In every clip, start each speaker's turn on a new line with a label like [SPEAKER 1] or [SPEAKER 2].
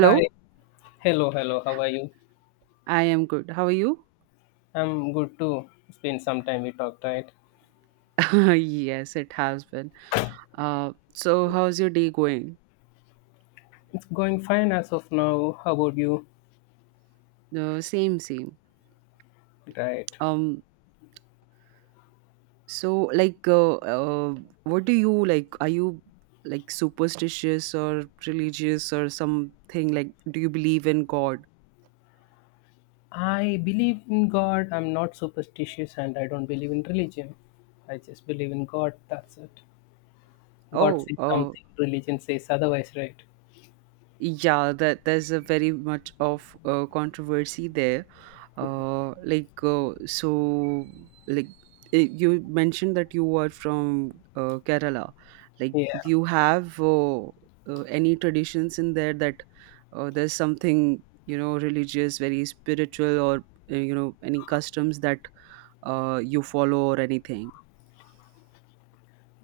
[SPEAKER 1] Hi. Hello, hello. How are you?
[SPEAKER 2] I am good. How are you?
[SPEAKER 1] I'm good too. It's been some time we talked, right?
[SPEAKER 2] Yes, it has been. So how's your day going?
[SPEAKER 1] It's going fine as of now. How about you?
[SPEAKER 2] The same, same.
[SPEAKER 1] Right.
[SPEAKER 2] Um, so like, what do you like? Are you like superstitious or religious or something? Like, do you believe in God?
[SPEAKER 1] I believe in God. I'm not superstitious and I don't believe in religion. I just believe in God. That's it. God
[SPEAKER 2] Oh,
[SPEAKER 1] says
[SPEAKER 2] oh,
[SPEAKER 1] something, religion says otherwise, right?
[SPEAKER 2] yeah, that there's a very much of controversy there. Like, so like, you mentioned that you were from Kerala. Like,
[SPEAKER 1] Yeah.
[SPEAKER 2] do you have any traditions in there, that there's something religious, very spiritual, or any customs that you follow or anything?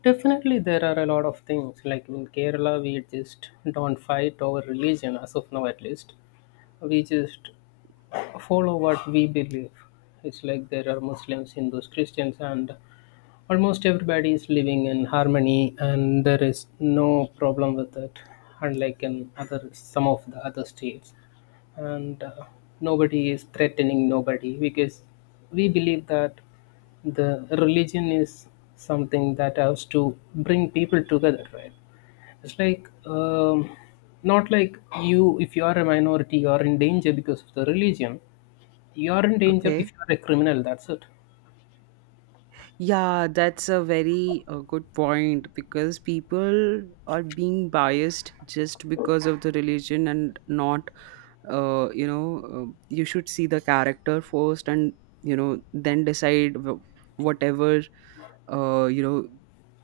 [SPEAKER 1] Definitely, there are a lot of things. Like in Kerala, we just don't fight over religion, as of now at least. We just follow what we believe. It's like there are Muslims, Hindus, Christians, and almost everybody is living in harmony, and there is no problem with it, unlike in other some of the other states. And nobody is threatening nobody because we believe that the religion is something that has to bring people together, right? It's like not like you if you are a minority you are in danger because of the religion. You are in danger
[SPEAKER 2] Okay.
[SPEAKER 1] if you are a criminal. That's it.
[SPEAKER 2] Yeah, that's a very good point, because people are being biased just because of the religion and not. uh, you know, you should see the character first and, then decide whatever. uh, you know,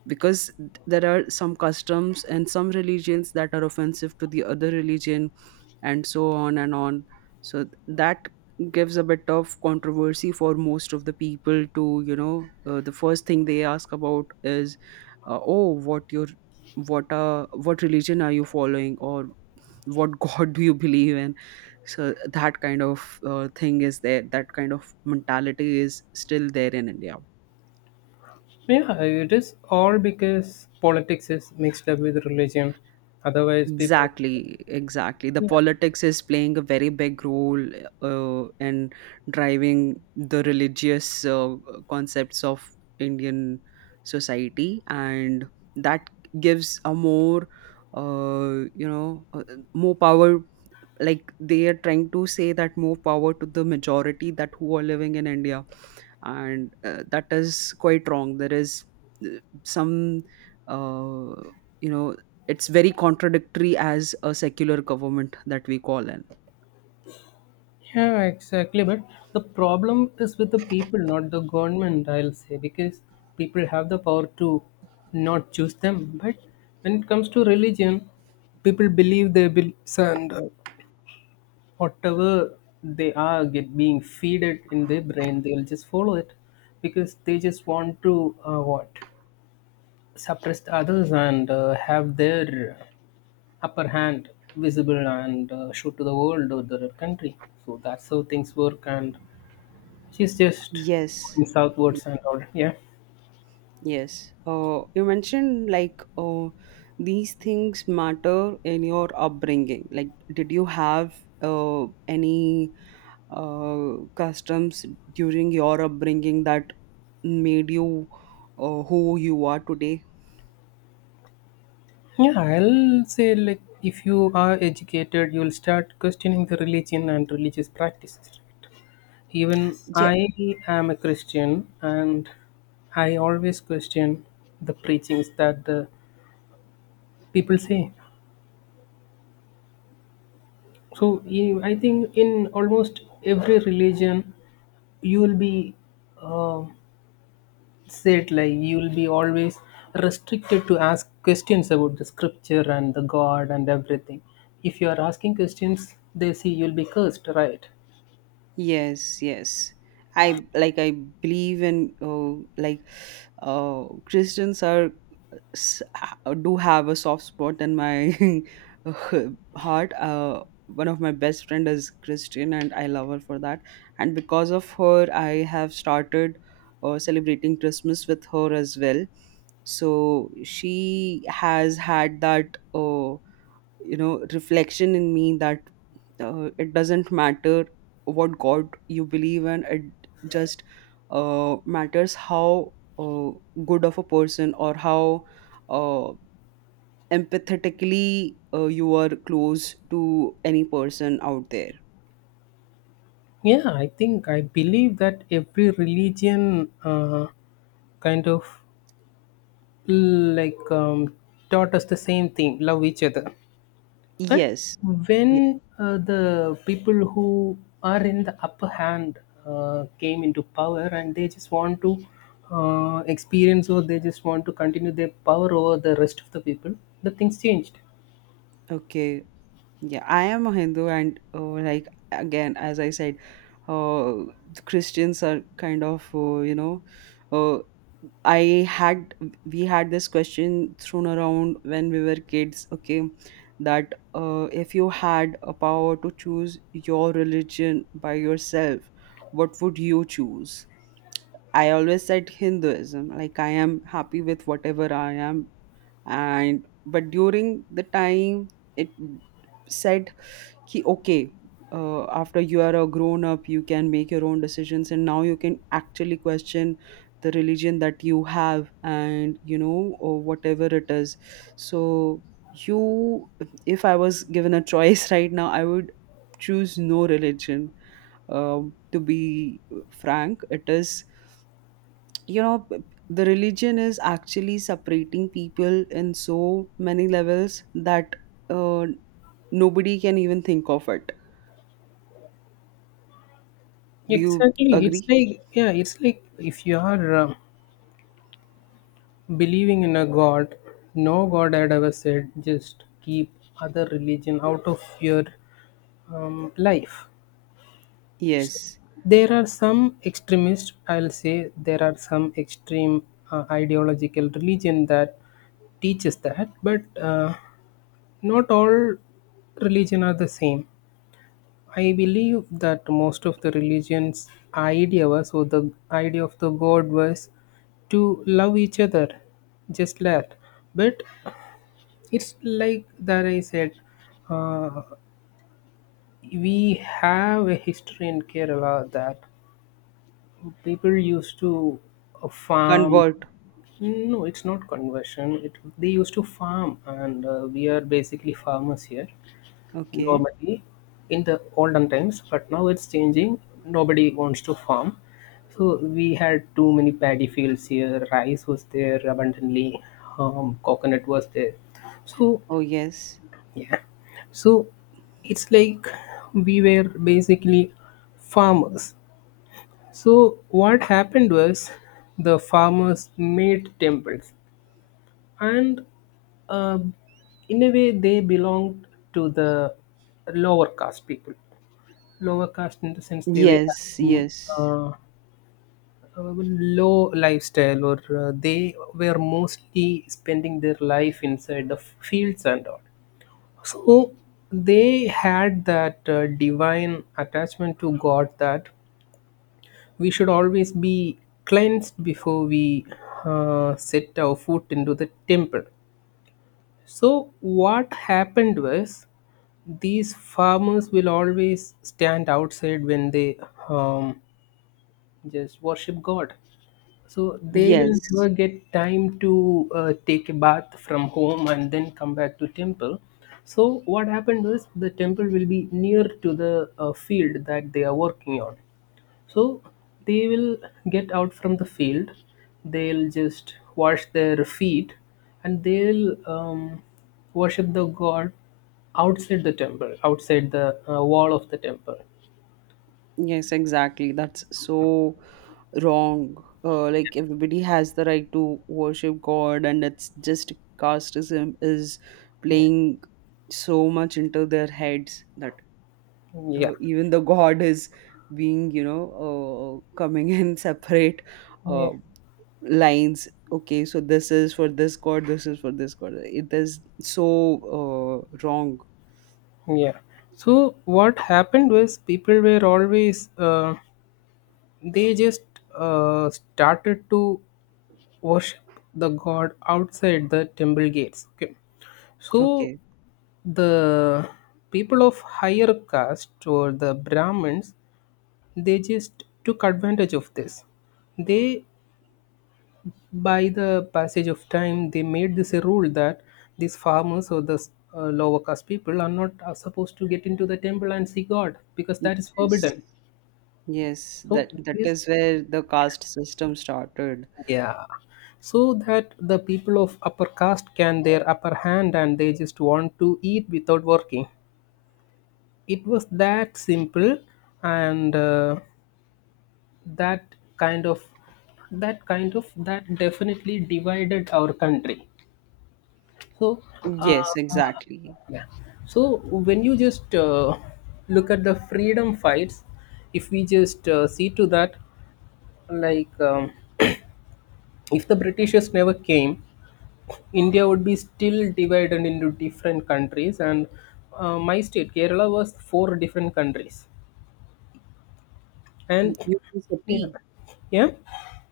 [SPEAKER 2] because there are some customs and some religions that are offensive to the other religion and so on and on. So that gives a bit of controversy for most of the people to. The first thing they ask about is, oh, what religion are you following, or what god do you believe in? So that kind of thing is there, that kind of mentality is still there in India.
[SPEAKER 1] Yeah, it is all because politics is mixed up with religion. Otherwise, people.
[SPEAKER 2] Exactly, exactly. The
[SPEAKER 1] Yeah.
[SPEAKER 2] politics is playing a very big role in driving the religious concepts of Indian society, and that gives a more, you know, more power. Like, they are trying to say that more power to the majority that who are living in India. And that is quite wrong. There is uh, some, uh, you know it's very contradictory as a secular government that we call in.
[SPEAKER 1] Yeah, exactly. But the problem is with the people, not the government, I'll say, because people have the power to not choose them. But when it comes to religion, people believe their beliefs and whatever they are get being feeded in their brain, they'll just follow it because they just want to what suppress the others and have their upper hand visible and show to the world or their country. So that's how things work, and she's just
[SPEAKER 2] Yes,
[SPEAKER 1] going southwards and all. Yeah,
[SPEAKER 2] yes. You mentioned, like, these things matter in your upbringing. Like, did you have any customs during your upbringing that made you who you are today?
[SPEAKER 1] yeah, I'll say like if you are educated, you'll start questioning the religion and religious practices. Even
[SPEAKER 2] Yeah.
[SPEAKER 1] I am a Christian, and I always question the preachings that the people say. I think in almost every religion, you will be uh, said like you will be always restricted to ask questions about the scripture and the God and everything. If you are asking questions, they see you'll be cursed, right?
[SPEAKER 2] Yes, yes. I believe in, oh, like, Christians are do have a soft spot in my heart. One of my best friend is Christian, and I love her for that. And because of her, I have started celebrating Christmas with her as well. So she has had that. Reflection in me that it doesn't matter what god you believe in. It just matters how uh, good of a person, or how uh, empathetically you are close to any person out there.
[SPEAKER 1] Yeah, I think I believe that every religion kind of like taught us the same thing, love each other. But
[SPEAKER 2] Yes.
[SPEAKER 1] when
[SPEAKER 2] Yeah.
[SPEAKER 1] the people who are in the upper hand came into power and they just want to experience, or they just want to continue their power over the rest of the people, the things changed.
[SPEAKER 2] Okay, yeah, I am a Hindu. And like, again, as I said, uh, the Christians are kind of uh, I had we had this question thrown around when we were kids. Okay, that if you had a power to choose your religion by yourself, what would you choose? I always said Hinduism, like I am happy with whatever I am. And but during the time it said ki, okay, after you are a grown up, you can make your own decisions, and now you can actually question the religion that you have, or whatever it is. So, you, if I was given a choice, right now, I would choose no religion. To be frank, it is you know p- the religion is actually separating people in so many levels that uh, nobody can even think of it. Do you
[SPEAKER 1] Exactly, it's
[SPEAKER 2] agree?
[SPEAKER 1] like, yeah, it's like if you are believing in a god, no god had ever said just keep other religion out of your life.
[SPEAKER 2] Yes.
[SPEAKER 1] There are some extremist, I'll say, there are some extreme ideological religion that teaches that, but not all religion are the same. I believe that most of the religions' idea was, or the idea of the God was, to love each other, just that. But it's like that I said, uh, we have a history in Kerala that people used to farm.
[SPEAKER 2] Convert.
[SPEAKER 1] No, it's not conversion. It, they used to farm, and we are basically farmers here
[SPEAKER 2] Okay.
[SPEAKER 1] normally in the olden times, but now it's changing. Nobody wants to farm. So we had too many paddy fields here. Rice was there abundantly, coconut was there. So,
[SPEAKER 2] Oh, yes.
[SPEAKER 1] yeah. So it's like we were basically farmers. So what happened was the farmers made temples, and uh, in a way they belonged to the lower caste people. Lower caste in the sense they were
[SPEAKER 2] Yes.
[SPEAKER 1] having,
[SPEAKER 2] Yes.
[SPEAKER 1] uh, a low lifestyle, or they were mostly spending their life inside the fields and all. So they had that divine attachment to God that we should always be cleansed before we set our foot into the temple. So, what happened was these farmers will always stand outside when they um, just worship God. So, they will never
[SPEAKER 2] Yes.
[SPEAKER 1] get time to take a bath from home and then come back to temple. So, what happened was the temple will be near to the field that they are working on. So they will get out from the field, they'll just wash their feet, and they'll worship the god outside the temple, outside the wall of the temple.
[SPEAKER 2] Yes, exactly, that's so wrong. Like, everybody has the right to worship god, and it's just casteism is
[SPEAKER 1] Yeah.
[SPEAKER 2] playing so much into their heads that
[SPEAKER 1] Yeah.
[SPEAKER 2] even the god is being, you know, coming in separate
[SPEAKER 1] Yeah.
[SPEAKER 2] uh, lines. Okay, so this is for this god, this is for this god. It is so wrong.
[SPEAKER 1] Yeah. So what happened was people were always they just started to worship the god outside the temple gates. Okay. So
[SPEAKER 2] Okay.
[SPEAKER 1] the people of higher caste or the brahmins, they just took advantage of this. They, by the passage of time, they made this a rule that these farmers or the lower caste people are not, are supposed to get into the temple and see god because that is
[SPEAKER 2] Yes,
[SPEAKER 1] forbidden.
[SPEAKER 2] yes,
[SPEAKER 1] So
[SPEAKER 2] that
[SPEAKER 1] this,
[SPEAKER 2] is where the caste system started.
[SPEAKER 1] yeah, so that the people of upper caste can their upper hand, and they just want to eat without working. It was that simple. And that kind of, that kind of, that definitely divided our country. So uh,
[SPEAKER 2] Yes, exactly.
[SPEAKER 1] yeah. So when you just look at the freedom fights, if we just see to that, like if the britishers never came, india would be still divided into different countries, and my state kerala was four different countries.
[SPEAKER 2] Mm,
[SPEAKER 1] And
[SPEAKER 2] you mean
[SPEAKER 1] yeah,
[SPEAKER 2] city.
[SPEAKER 1] yeah.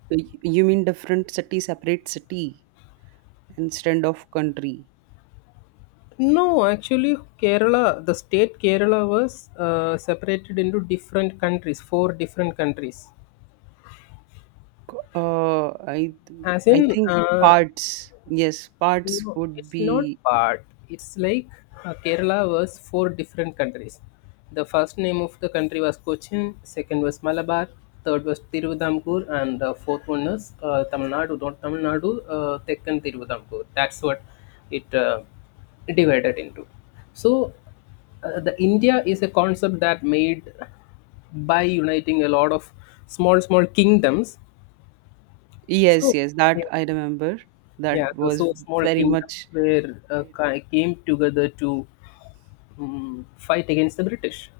[SPEAKER 2] You mean different city, separate city, instead of country.
[SPEAKER 1] No, actually, Kerala, the state Kerala was separated into different countries, four different countries. As
[SPEAKER 2] I
[SPEAKER 1] in,
[SPEAKER 2] think parts. Yes, parts
[SPEAKER 1] no,
[SPEAKER 2] would
[SPEAKER 1] it's not
[SPEAKER 2] be.
[SPEAKER 1] part. It's like Kerala was four different countries. The first name of the country was Cochin, second was Malabar, third was Tiruvadamkur, and fourth one was Tamil Nadu, not Tamil Nadu, Deccan Tiruvadamkur. That's what it divided into. So, the India is a concept that made by uniting a lot of small, small kingdoms.
[SPEAKER 2] Yes,
[SPEAKER 1] So,
[SPEAKER 2] yes,
[SPEAKER 1] yeah.
[SPEAKER 2] that I remember.
[SPEAKER 1] Yeah,
[SPEAKER 2] That
[SPEAKER 1] the
[SPEAKER 2] was
[SPEAKER 1] so small
[SPEAKER 2] very
[SPEAKER 1] kingdoms
[SPEAKER 2] much.
[SPEAKER 1] were
[SPEAKER 2] eh,
[SPEAKER 1] came together to fight against the British.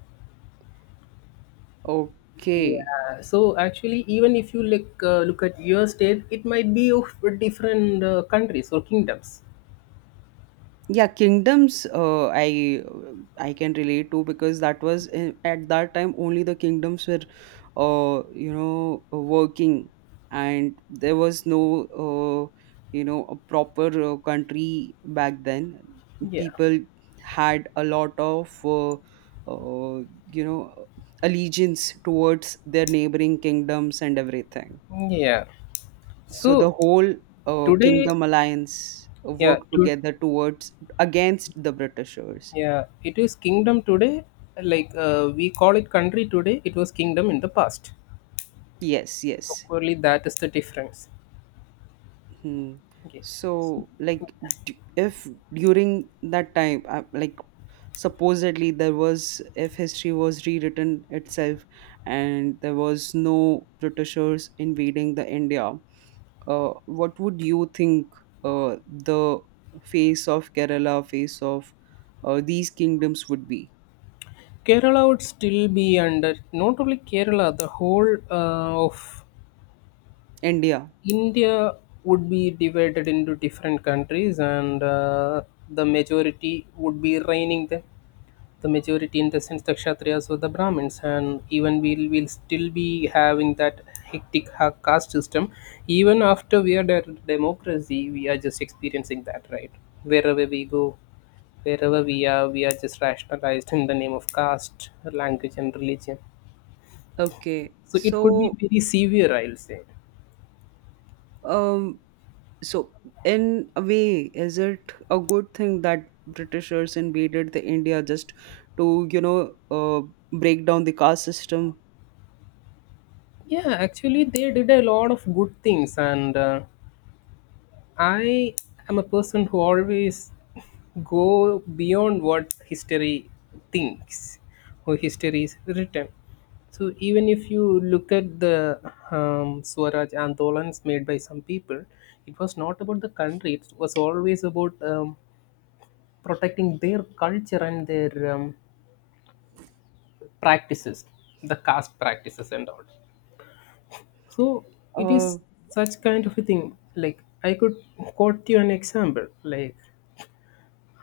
[SPEAKER 2] okay.
[SPEAKER 1] Yeah, so actually, even if you look at your state, it might be of different countries or kingdoms.
[SPEAKER 2] Yeah, kingdoms. I can relate to, because that was at that time only the kingdoms were working, and there was no uh, a proper country back then.
[SPEAKER 1] Yeah,
[SPEAKER 2] People had a lot of uh, you know allegiance towards their neighboring kingdoms and everything.
[SPEAKER 1] yeah.
[SPEAKER 2] So the
[SPEAKER 1] So
[SPEAKER 2] whole
[SPEAKER 1] today,
[SPEAKER 2] Kingdom Alliance
[SPEAKER 1] yeah,
[SPEAKER 2] worked
[SPEAKER 1] to,
[SPEAKER 2] together towards, against the Britishers.
[SPEAKER 1] yeah, it is kingdom today. Like we call it country today. It was kingdom in the past.
[SPEAKER 2] Yes,
[SPEAKER 1] So
[SPEAKER 2] yes.
[SPEAKER 1] clearly, that is the difference.
[SPEAKER 2] Hmm.
[SPEAKER 1] Okay.
[SPEAKER 2] So, like, if during that time, like, supposedly there was, if history was rewritten itself and there was no Britishers invading the India, what would you think the face of Kerala, face of these kingdoms would be?
[SPEAKER 1] Kerala would still be under, not only Kerala, the whole of
[SPEAKER 2] India.
[SPEAKER 1] India would be divided into different countries, and the majority would be reigning there. The majority in the sense the Kshatriyas or the Brahmins, and even we'll still be having that caste system. Even after we are the democracy, we are just experiencing that, right? Wherever we go, wherever we are just rationalized in the name of caste, language, and religion.
[SPEAKER 2] Okay.
[SPEAKER 1] So it could be
[SPEAKER 2] So,
[SPEAKER 1] very severe, I'll say.
[SPEAKER 2] um, so in a way, is it a good thing that Britishers invaded the India, just to, break down the caste system?
[SPEAKER 1] Yeah, actually, they did a lot of good things, and I am a person who always go beyond what history thinks or history is written. So even if you look at the Swaraj Andolans made by some people, it was not about the country. It was always about protecting their culture and their practices, the caste practices and all. So it
[SPEAKER 2] Uh,
[SPEAKER 1] is such kind of a thing. Like I could quote you an example. Like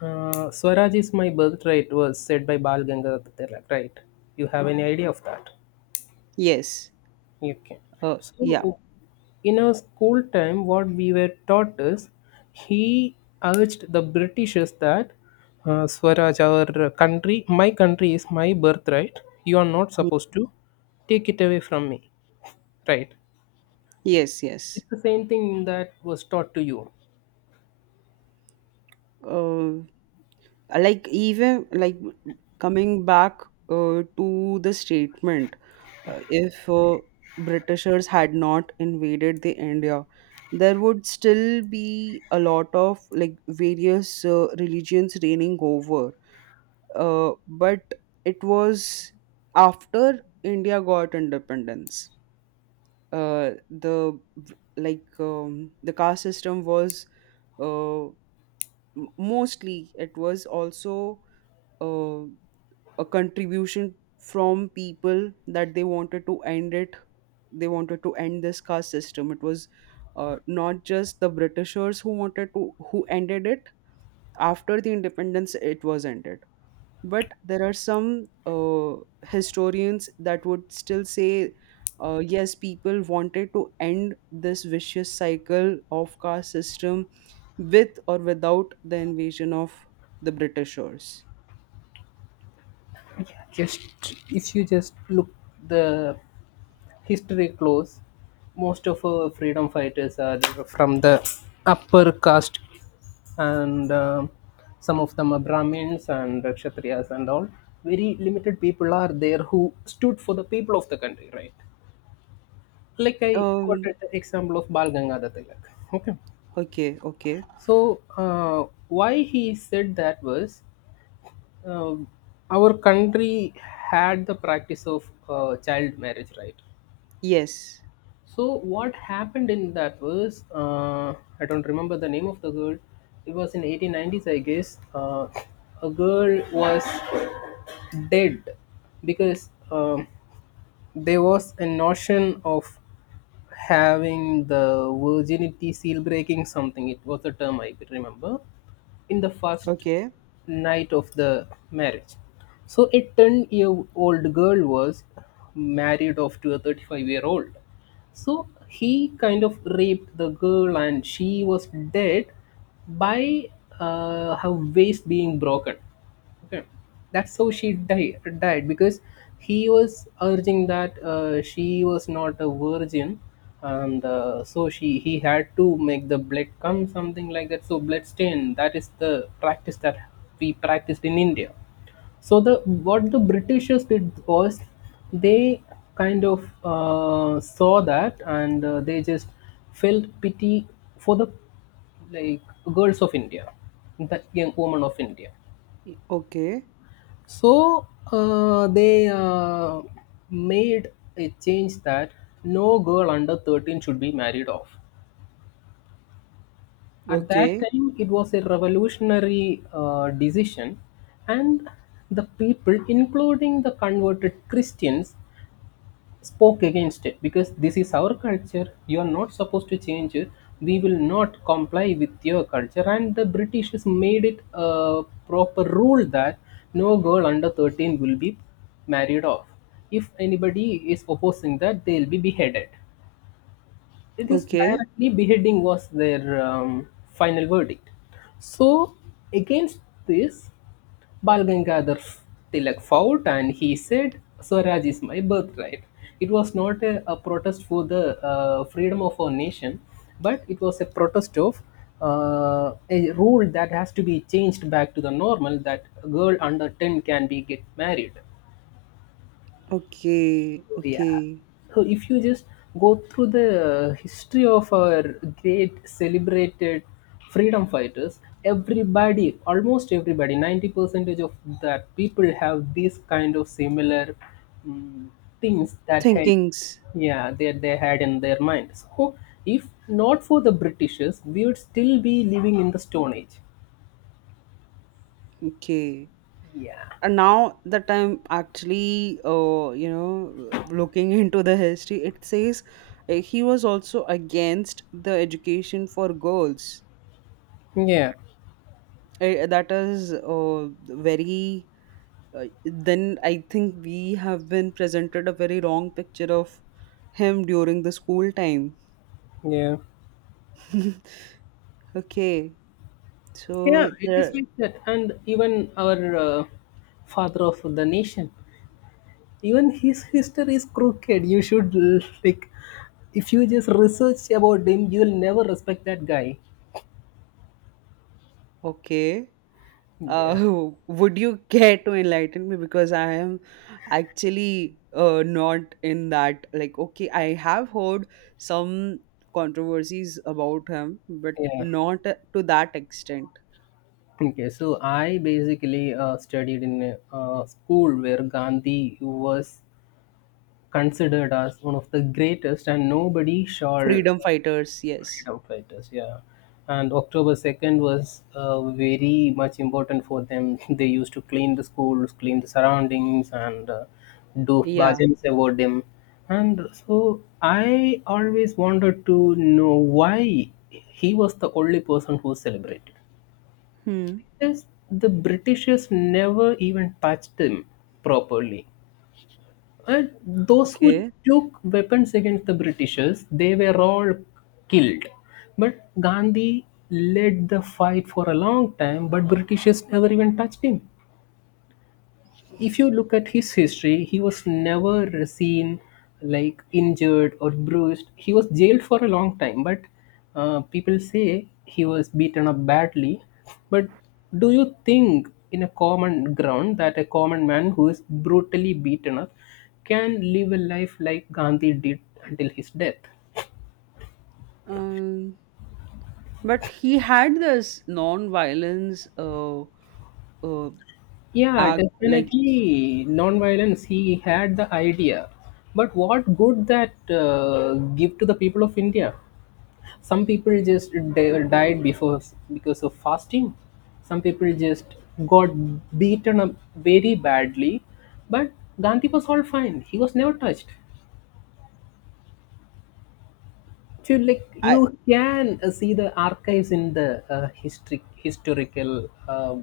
[SPEAKER 1] Swaraj is my birthright was said by Bal Gangadhar Tilak. Right? You have any idea of that?
[SPEAKER 2] yes.
[SPEAKER 1] Okay.
[SPEAKER 2] Yeah.
[SPEAKER 1] So in our school time, what we were taught is he urged the Britishers that Swaraj, our country, my country is my birthright. You are not
[SPEAKER 2] Mhm.
[SPEAKER 1] supposed to take it away from me. Right?
[SPEAKER 2] Yes, yes.
[SPEAKER 1] It's the same thing that was taught to you.
[SPEAKER 2] Uh, like, even like coming back to the statement, if Britishers had not invaded the India, there would still be a lot of like various religions reigning over. But it was after India got independence. Uh, the the caste system was uh, mostly, it was also. Uh, a contribution from people, that they wanted to end it. They wanted to end this caste system. It was not just the Britishers who wanted to, who ended it. After the independence, it was ended. But there are some uh, historians that would still say, yes, people wanted to end this vicious cycle of caste system, with or without the invasion of the Britishers.
[SPEAKER 1] Yeah, just if you just look the history close, most of our freedom fighters are from the upper caste, and some of them are Brahmins and Kshatriyas and all. Very limited people are there who stood for the people of the country, right? Like I
[SPEAKER 2] um
[SPEAKER 1] quoted the example of Bal Gangadhar Tilak. Okay,
[SPEAKER 2] okay, okay.
[SPEAKER 1] so why he said that was um, our country had the practice of child marriage, right?
[SPEAKER 2] Yes.
[SPEAKER 1] So what happened in that was I don't remember the name of the girl. It was in 1890s, I guess. A girl was dead because there was a notion of having the virginity seal breaking something. It was a term I remember in the first
[SPEAKER 2] Okay.
[SPEAKER 1] night of the marriage. So a 10-year-old year old girl was married off to a 35-year-old year old. So he kind of raped the girl and she was dead by her waist being broken. Okay. That's how she died, died because he was urging that she was not a virgin, and so she he had to make the blood come something like that. So blood stain, that is the practice that we practiced in India. So the what the Britishers did was they kind of saw that and they just felt pity for the like girls of India, that young woman of India.
[SPEAKER 2] Okay.
[SPEAKER 1] So they made a change that no girl under 13 should be married off. At that
[SPEAKER 2] Okay.
[SPEAKER 1] time, it was a revolutionary decision, and the people, including the converted Christians, spoke against it because this is our culture. You are not supposed to change it. We will not comply with your culture. And the british has made it a proper rule that no girl under 13 will be married off. If anybody is opposing that, they'll be beheaded. It is
[SPEAKER 2] Okay.
[SPEAKER 1] directly beheading was their final verdict. So against this, Bal Gangadhar Tilak fought, and he said, Swaraj is my birthright. It was not a protest for the freedom of our nation, but it was a protest of a rule that has to be changed back to the normal that a girl under 10 can be get married.
[SPEAKER 2] Okay.
[SPEAKER 1] So, yeah,
[SPEAKER 2] Okay.
[SPEAKER 1] so if you just go through the history of our great celebrated freedom fighters, everybody, almost everybody, 90 percentage of that people have these kind of similar mm, things that had.
[SPEAKER 2] Thinkings.
[SPEAKER 1] Yeah, they had in their mind. So if not for the britishers, we would still be living in the stone age.
[SPEAKER 2] Okay.
[SPEAKER 1] Yeah.
[SPEAKER 2] And now that I'm actually, looking into the history, it says he was also against the education for girls.
[SPEAKER 1] Yeah.
[SPEAKER 2] That is very. Then I think we have been presented a very wrong picture of him during the school time.
[SPEAKER 1] Yeah.
[SPEAKER 2] Okay.
[SPEAKER 1] Yeah,
[SPEAKER 2] So
[SPEAKER 1] it is
[SPEAKER 2] there.
[SPEAKER 1] like that. And even our father of the nation, even his history is crooked. You should, like, if you just research about him, you'll never respect that guy.
[SPEAKER 2] Okay.
[SPEAKER 1] Yeah,
[SPEAKER 2] Uh, would you care to enlighten me? Because I am actually not in that. Like, okay, I have heard some controversies about him, but
[SPEAKER 1] yeah.
[SPEAKER 2] not to that extent.
[SPEAKER 1] Okay, so I basically studied in a school where Gandhi was considered as one of the greatest, and nobody shall.
[SPEAKER 2] Freedom fighters, yes.
[SPEAKER 1] Outriders, yeah. And October 2nd was very much important for them. They used to clean the schools, clean the surroundings, and do
[SPEAKER 2] Yeah.
[SPEAKER 1] bhajans about them. And so I always wanted to know why he was the only person who celebrated.
[SPEAKER 2] Hmm.
[SPEAKER 1] Because the Britishers never even touched him properly. And those who
[SPEAKER 2] Okay.
[SPEAKER 1] took weapons against the Britishers, they were all killed. But Gandhi led the fight for a long time, but Britishers never even touched him. If you look at his history, he was never seen like injured or bruised. He was jailed for a long time, but people say he was beaten up badly. But do you think, in a common ground, that a common man who is brutally beaten up can live a life like Gandhi did until his death?
[SPEAKER 2] Um, but he had this non-violence uh
[SPEAKER 1] Yeah,
[SPEAKER 2] act, like,
[SPEAKER 1] definitely non-violence. He had the idea, but what good that give to the people of India? Some people just died before because of fasting. Some people just got beaten up very badly, but gandhi was all fine. He was never touched. To, like, you
[SPEAKER 2] I.
[SPEAKER 1] can see the archives in the history historical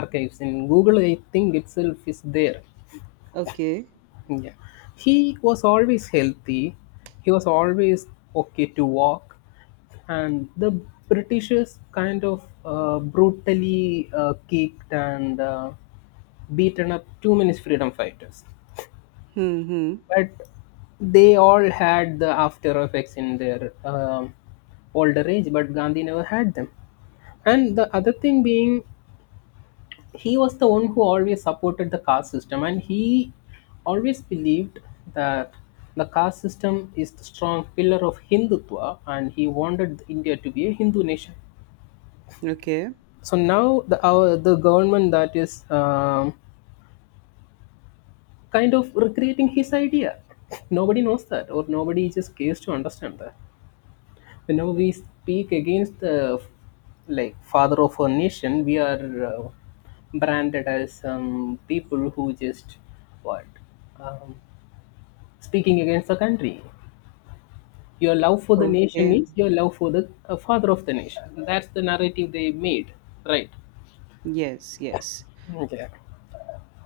[SPEAKER 1] archives in google, I think, itself is there.
[SPEAKER 2] Okay.
[SPEAKER 1] Yeah. He was always healthy. He was always okay to walk. And the Britishers kind of brutally kicked and beaten up too many freedom fighters.
[SPEAKER 2] Hmm. Hmm.
[SPEAKER 1] But they all had the after effects in their older age, but Gandhi never had them. And the other thing being, he was the one who always supported the caste system, and he always believed that the caste system is the strong pillar of hindutva, and he wanted india to be a hindu nation.
[SPEAKER 2] Okay.
[SPEAKER 1] So now the government that is kind of recreating his idea, nobody knows that or nobody just cares to understand that. We speak against the like father of our nation. We are uh, branded as some people who just what, um, speaking against the country. Your love for the nation
[SPEAKER 2] Okay.
[SPEAKER 1] is your love for the father of the nation. That's the narrative they made, right?
[SPEAKER 2] Yes, yes.
[SPEAKER 1] Okay.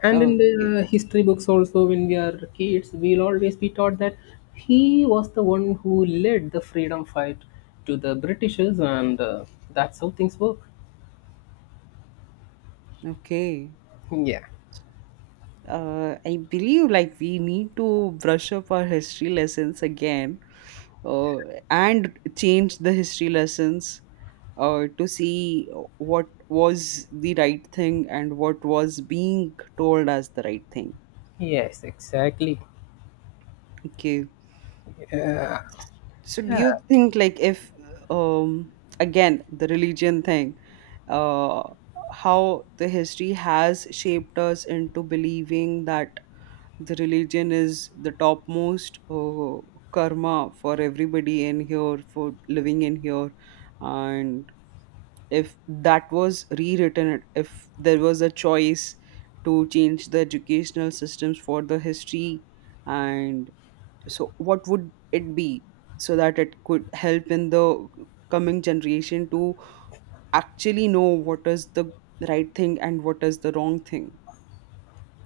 [SPEAKER 1] And in
[SPEAKER 2] Okay,
[SPEAKER 1] the history books also, when we are kids, we'll always be taught that he was the one who led the freedom fight to the britishers, and that's how things work.
[SPEAKER 2] okay.
[SPEAKER 1] Yeah.
[SPEAKER 2] I believe, like, we need to brush up our history lessons again, uh, and change the history lessons, to see what was the right thing and what was being told as the right thing.
[SPEAKER 1] Yes, exactly.
[SPEAKER 2] Okay.
[SPEAKER 1] Uh,
[SPEAKER 2] So do you
[SPEAKER 1] yeah.
[SPEAKER 2] think, like, if um again, the religion thing, uh, how the history has shaped us into believing that the religion is the topmost karma for everybody in here, for living in here, and if that was rewritten, if there was a choice to change the educational systems for the history, and so what would it be, so that it could help in the coming generation to actually know what is the right thing and what is the wrong thing?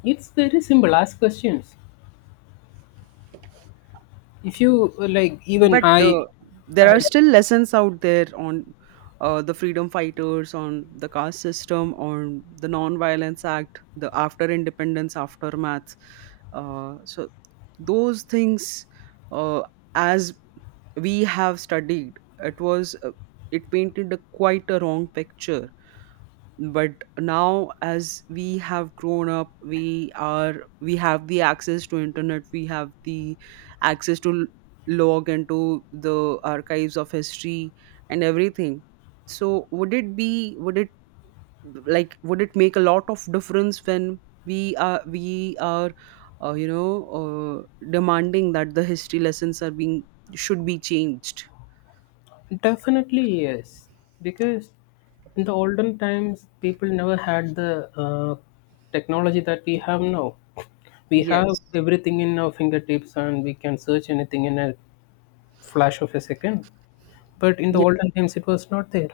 [SPEAKER 1] It's very simple. Ask questions. If you like, even
[SPEAKER 2] But
[SPEAKER 1] I,
[SPEAKER 2] there
[SPEAKER 1] I
[SPEAKER 2] are still lessons out there on the freedom fighters, on the caste system, on the Non-Violence Act, the after independence aftermath. So those things, uh, as we have studied, it was it painted a quite a wrong picture. But now, as we have grown up, we have the access to internet. We have the access to log into the archives of history and everything. So would it be, would it like, would it make a lot of difference when we are uh, you know demanding that the history lessons are being, should be changed?
[SPEAKER 1] definitely, yes, because in the olden times, people never had the technology that we have now. We have
[SPEAKER 2] Yes.
[SPEAKER 1] everything in our fingertips, and we can search anything in a flash of a second. But in the olden times, it was not there.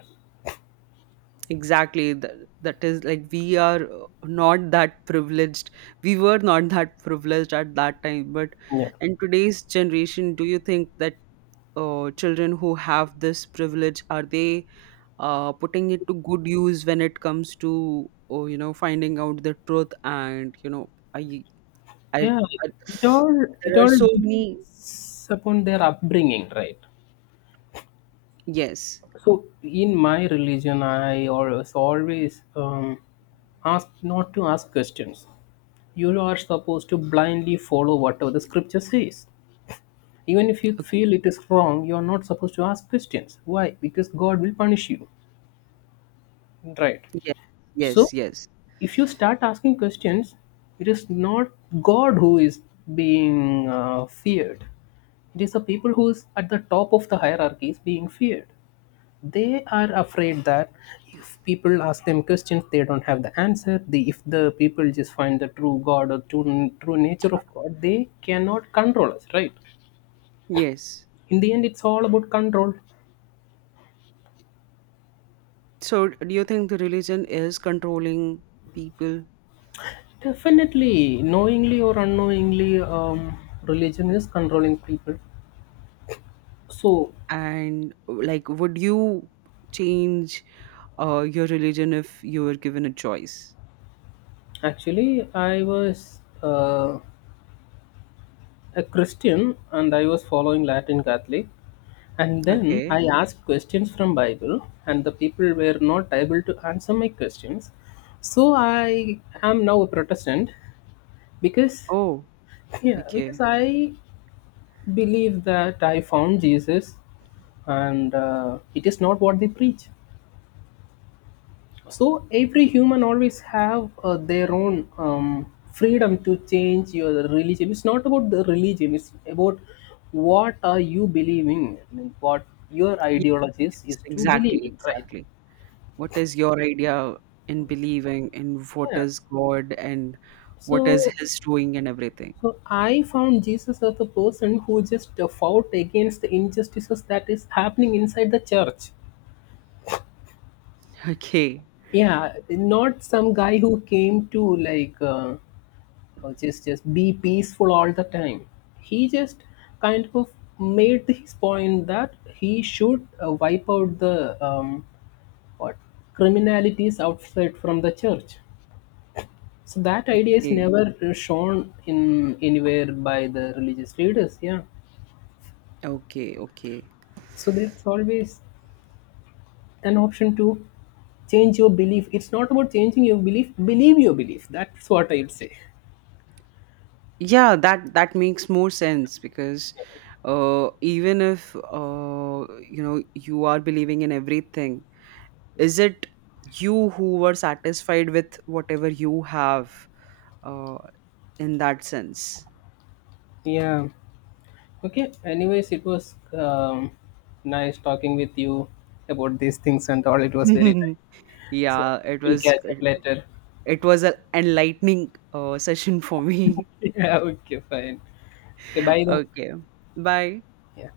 [SPEAKER 2] Exactly. That is like we are not that privileged. We were not that privileged at that time. But
[SPEAKER 1] Yeah.
[SPEAKER 2] in today's generation, do you think that children who have this privilege, are they putting it to good use when it comes to, oh, finding out the truth and you know I I,
[SPEAKER 1] Yeah,
[SPEAKER 2] I
[SPEAKER 1] it all, it
[SPEAKER 2] there are
[SPEAKER 1] all
[SPEAKER 2] so many.
[SPEAKER 1] depends upon their upbringing, right?
[SPEAKER 2] Yes.
[SPEAKER 1] So in my religion, I always ask not to ask questions. You are supposed to blindly follow whatever the scripture says. Even if you
[SPEAKER 2] Okay.
[SPEAKER 1] feel it is wrong, you are not supposed to ask questions. Why? Because God will punish you, right?
[SPEAKER 2] Yes,
[SPEAKER 1] So,
[SPEAKER 2] yes, yes,
[SPEAKER 1] if you start asking questions, it is not God who is being feared. It is the people who is at the top of the hierarchy is being feared. They are afraid that if people ask them questions, they don't have the answer. If the people just find the true God or true nature of God, they cannot control us, right?
[SPEAKER 2] yes.
[SPEAKER 1] In the end, it's all about control.
[SPEAKER 2] So do you think the religion is controlling people?
[SPEAKER 1] Definitely, knowingly or unknowingly, religion is controlling people. So
[SPEAKER 2] And, like, would you change your religion if you were given a choice?
[SPEAKER 1] actually, I was a Christian, and I was following Latin Catholic. And then
[SPEAKER 2] Okay.
[SPEAKER 1] I asked questions from Bible, and the people were not able to answer my questions. So I am now a Protestant because,
[SPEAKER 2] Oh,
[SPEAKER 1] yeah, because
[SPEAKER 2] okay.
[SPEAKER 1] I believe that I found Jesus, and it is not what they preach. So every human always have their own freedom to change your religion. It's not about the religion. It's about, what are you believing? I mean, what your
[SPEAKER 2] Yes,
[SPEAKER 1] ideologies
[SPEAKER 2] yes,
[SPEAKER 1] is to believe
[SPEAKER 2] exactly,
[SPEAKER 1] in, right?
[SPEAKER 2] exactly. What is your idea in believing in what
[SPEAKER 1] Yeah.
[SPEAKER 2] is God and what is
[SPEAKER 1] So,
[SPEAKER 2] His doing and everything?
[SPEAKER 1] so, I found Jesus as a person who just fought against the injustices that is happening inside the church.
[SPEAKER 2] Okay,
[SPEAKER 1] Yeah, not some guy who came to like. Or just be peaceful all the time. He just kind of made his point that he should wipe out the what criminalities outside from the church. So that idea is
[SPEAKER 2] okay,
[SPEAKER 1] never shown in anywhere by the religious leaders. Yeah.
[SPEAKER 2] okay, okay.
[SPEAKER 1] So there's always an option to change your belief. It's not about changing your belief. Believe your belief. That's what I'd say.
[SPEAKER 2] Yeah, that makes more sense. Because even if you are believing in everything, is it you who were satisfied with whatever you have uh, in that sense?
[SPEAKER 1] Yeah. Okay, anyways, it was nice talking with you about these things and all. It was very nice. So
[SPEAKER 2] Yeah, it
[SPEAKER 1] we'll
[SPEAKER 2] was
[SPEAKER 1] catch up later.
[SPEAKER 2] it was an enlightening session for me.
[SPEAKER 1] Yeah, okay, fine. Okay, bye then.
[SPEAKER 2] Okay. Bye.
[SPEAKER 1] Yeah.